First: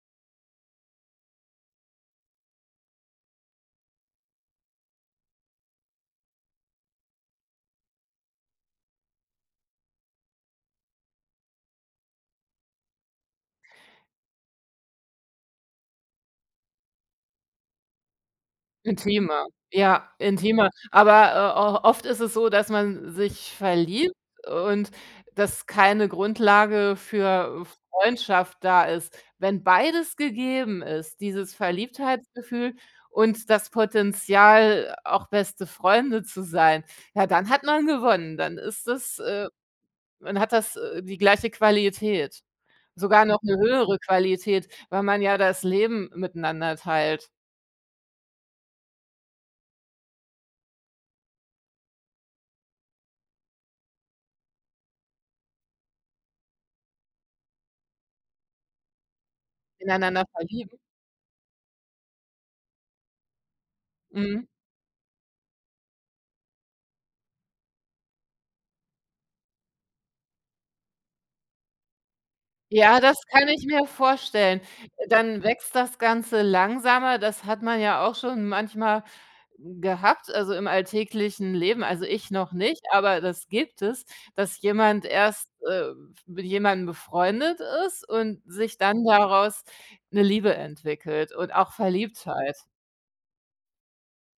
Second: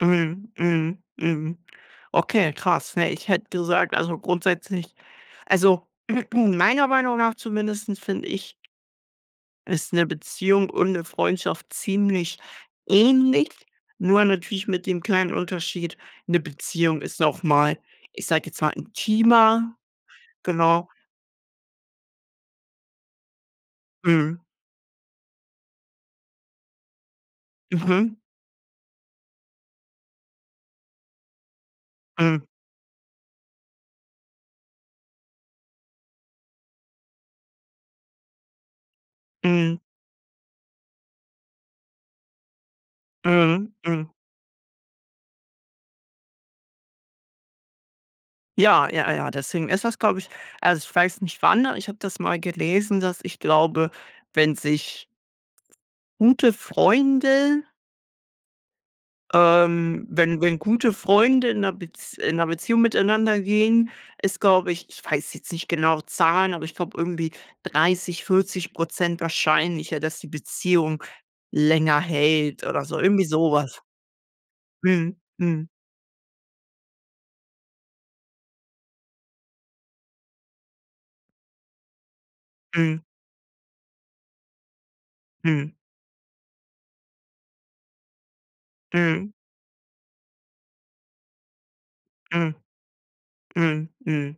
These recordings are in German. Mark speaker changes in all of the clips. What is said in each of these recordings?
Speaker 1: Eben. Eben. Eben. Okay, krass. Ne, ich hätte gesagt, also grundsätzlich also, meiner Meinung nach zumindest finde ich ist 'ne Beziehung und 'ne Freundschaft ziemlich ähnlich. Nur natürlich mit dem kleinen Unterschied, 'ne Beziehung ist noch mal, ich sage jetzt mal,
Speaker 2: Intimer,
Speaker 1: intimer.
Speaker 2: ja, intimer.
Speaker 1: Genau.
Speaker 2: Aber, äh, o oft ist es so, dass man sich verliebt
Speaker 1: Mhm.
Speaker 2: und dass keine Grundlage für, äh,
Speaker 1: Mhm.
Speaker 2: Freundschaft da ist. Wenn beides gegeben ist, dieses
Speaker 1: Mhm.
Speaker 2: Verliebtheitsgefühl und das Potenzial, auch beste Freunde zu sein, ja, dann hat man gewonnen. Dann ist es äh,
Speaker 1: Mhm.
Speaker 2: dann hat das, äh, die gleiche Qualität. Sogar noch 'ne
Speaker 1: Mhm,
Speaker 2: höhere
Speaker 1: mhm.
Speaker 2: Qualität, weil man ja das Leben miteinander teilt.
Speaker 1: Ja, ja, ja, deswegen ist das, glaube ich also, ich weiß nicht wann, ich habe das mal gelesen, dass ich glaube, wenn sich gute Freunde ähm,
Speaker 2: Ineinander
Speaker 1: wenn wenn
Speaker 2: verlieben.
Speaker 1: gute Freunde in 'ner Bez in 'ner Beziehung miteinander gehen, ist,
Speaker 2: Mhm.
Speaker 1: glaube ich ich weiß jetzt nicht genau Zahlen, aber ich glaube irgendwie 30, 40 % wahrscheinlicher, dass die Beziehung länger hält oder so.
Speaker 2: Ja, das
Speaker 1: Irgendwie
Speaker 2: kann
Speaker 1: so
Speaker 2: ich
Speaker 1: was.
Speaker 2: mir vorstellen.
Speaker 1: Mhm,
Speaker 2: Dann
Speaker 1: mhm.
Speaker 2: wächst das Ganze langsamer. Das hat man ja auch schon manchmal gehabt, also im alltäglichen Leben. Also, ich noch nicht,
Speaker 1: Mhm.
Speaker 2: aber das gibt es, dass jemand erst,
Speaker 1: Mhm.
Speaker 2: äh, f mit jemandem befreundet ist und sich dann
Speaker 1: Mhm.
Speaker 2: daraus 'ne Liebe entwickelt und auch
Speaker 1: Mhm.
Speaker 2: Verliebtheit.
Speaker 1: Mhm, mhm.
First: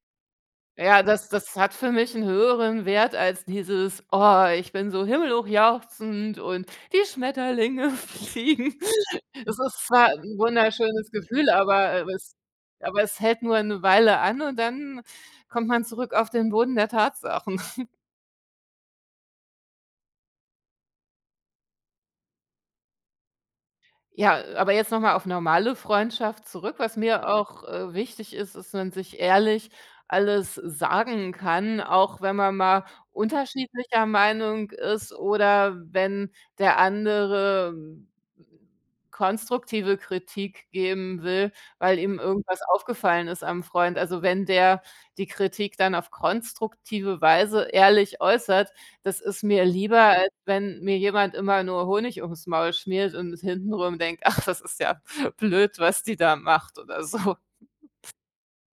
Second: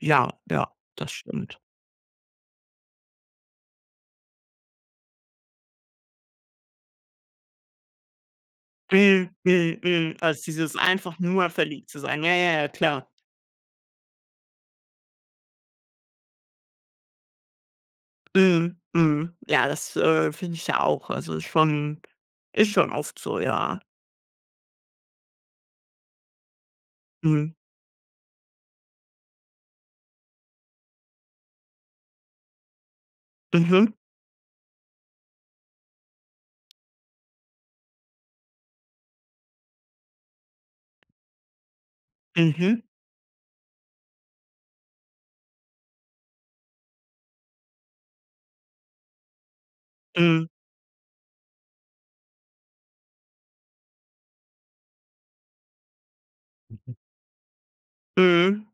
Speaker 1: Ja, ja,
Speaker 2: Ja,
Speaker 1: das
Speaker 2: das das
Speaker 1: stimmt.
Speaker 2: hat für mich 'n höheren Wert als dieses: „Oh, ich bin so himmelhochjauchzend und die Schmetterlinge fliegen."
Speaker 1: Mhm,
Speaker 2: Es
Speaker 1: mhm,
Speaker 2: ist zwar
Speaker 1: mhm.
Speaker 2: 'n
Speaker 1: Also, dieses
Speaker 2: wunderschönes
Speaker 1: einfach nur
Speaker 2: Gefühl,
Speaker 1: verliebt
Speaker 2: aber,
Speaker 1: zu
Speaker 2: äh,
Speaker 1: sein.
Speaker 2: es
Speaker 1: Ja, ja, ja
Speaker 2: aber
Speaker 1: klar.
Speaker 2: es hält nur 'ne Weile an und dann kommt man zurück auf den Boden der Tatsachen.
Speaker 1: Mhm, mhm. Ja, das, äh, finde ich ja auch. Also ist schon ist schon oft so, ja.
Speaker 2: Ja, äh, aber jetzt noch mal auf normale Freundschaft zurück. Was mir
Speaker 1: Mhm.
Speaker 2: auch, äh, wichtig ist, ist, wenn sich ehrlich alles sagen kann, auch wenn man mal
Speaker 1: Mhm.
Speaker 2: unterschiedlicher Meinung ist oder wenn der andere konstruktive Kritik geben will, weil ihm irgendwas
Speaker 1: Mhm.
Speaker 2: aufgefallen ist am Freund. Also, wenn der die Kritik dann auf konstruktive Weise ehrlich äußert, das ist mir lieber, als
Speaker 1: Mhm.
Speaker 2: wenn mir jemand immer nur Honig ums Maul schmiert und hintenrum denkt: „Ach, das ist ja blöd, was die da macht",
Speaker 1: Mhm.
Speaker 2: oder so.
Speaker 1: Mhm.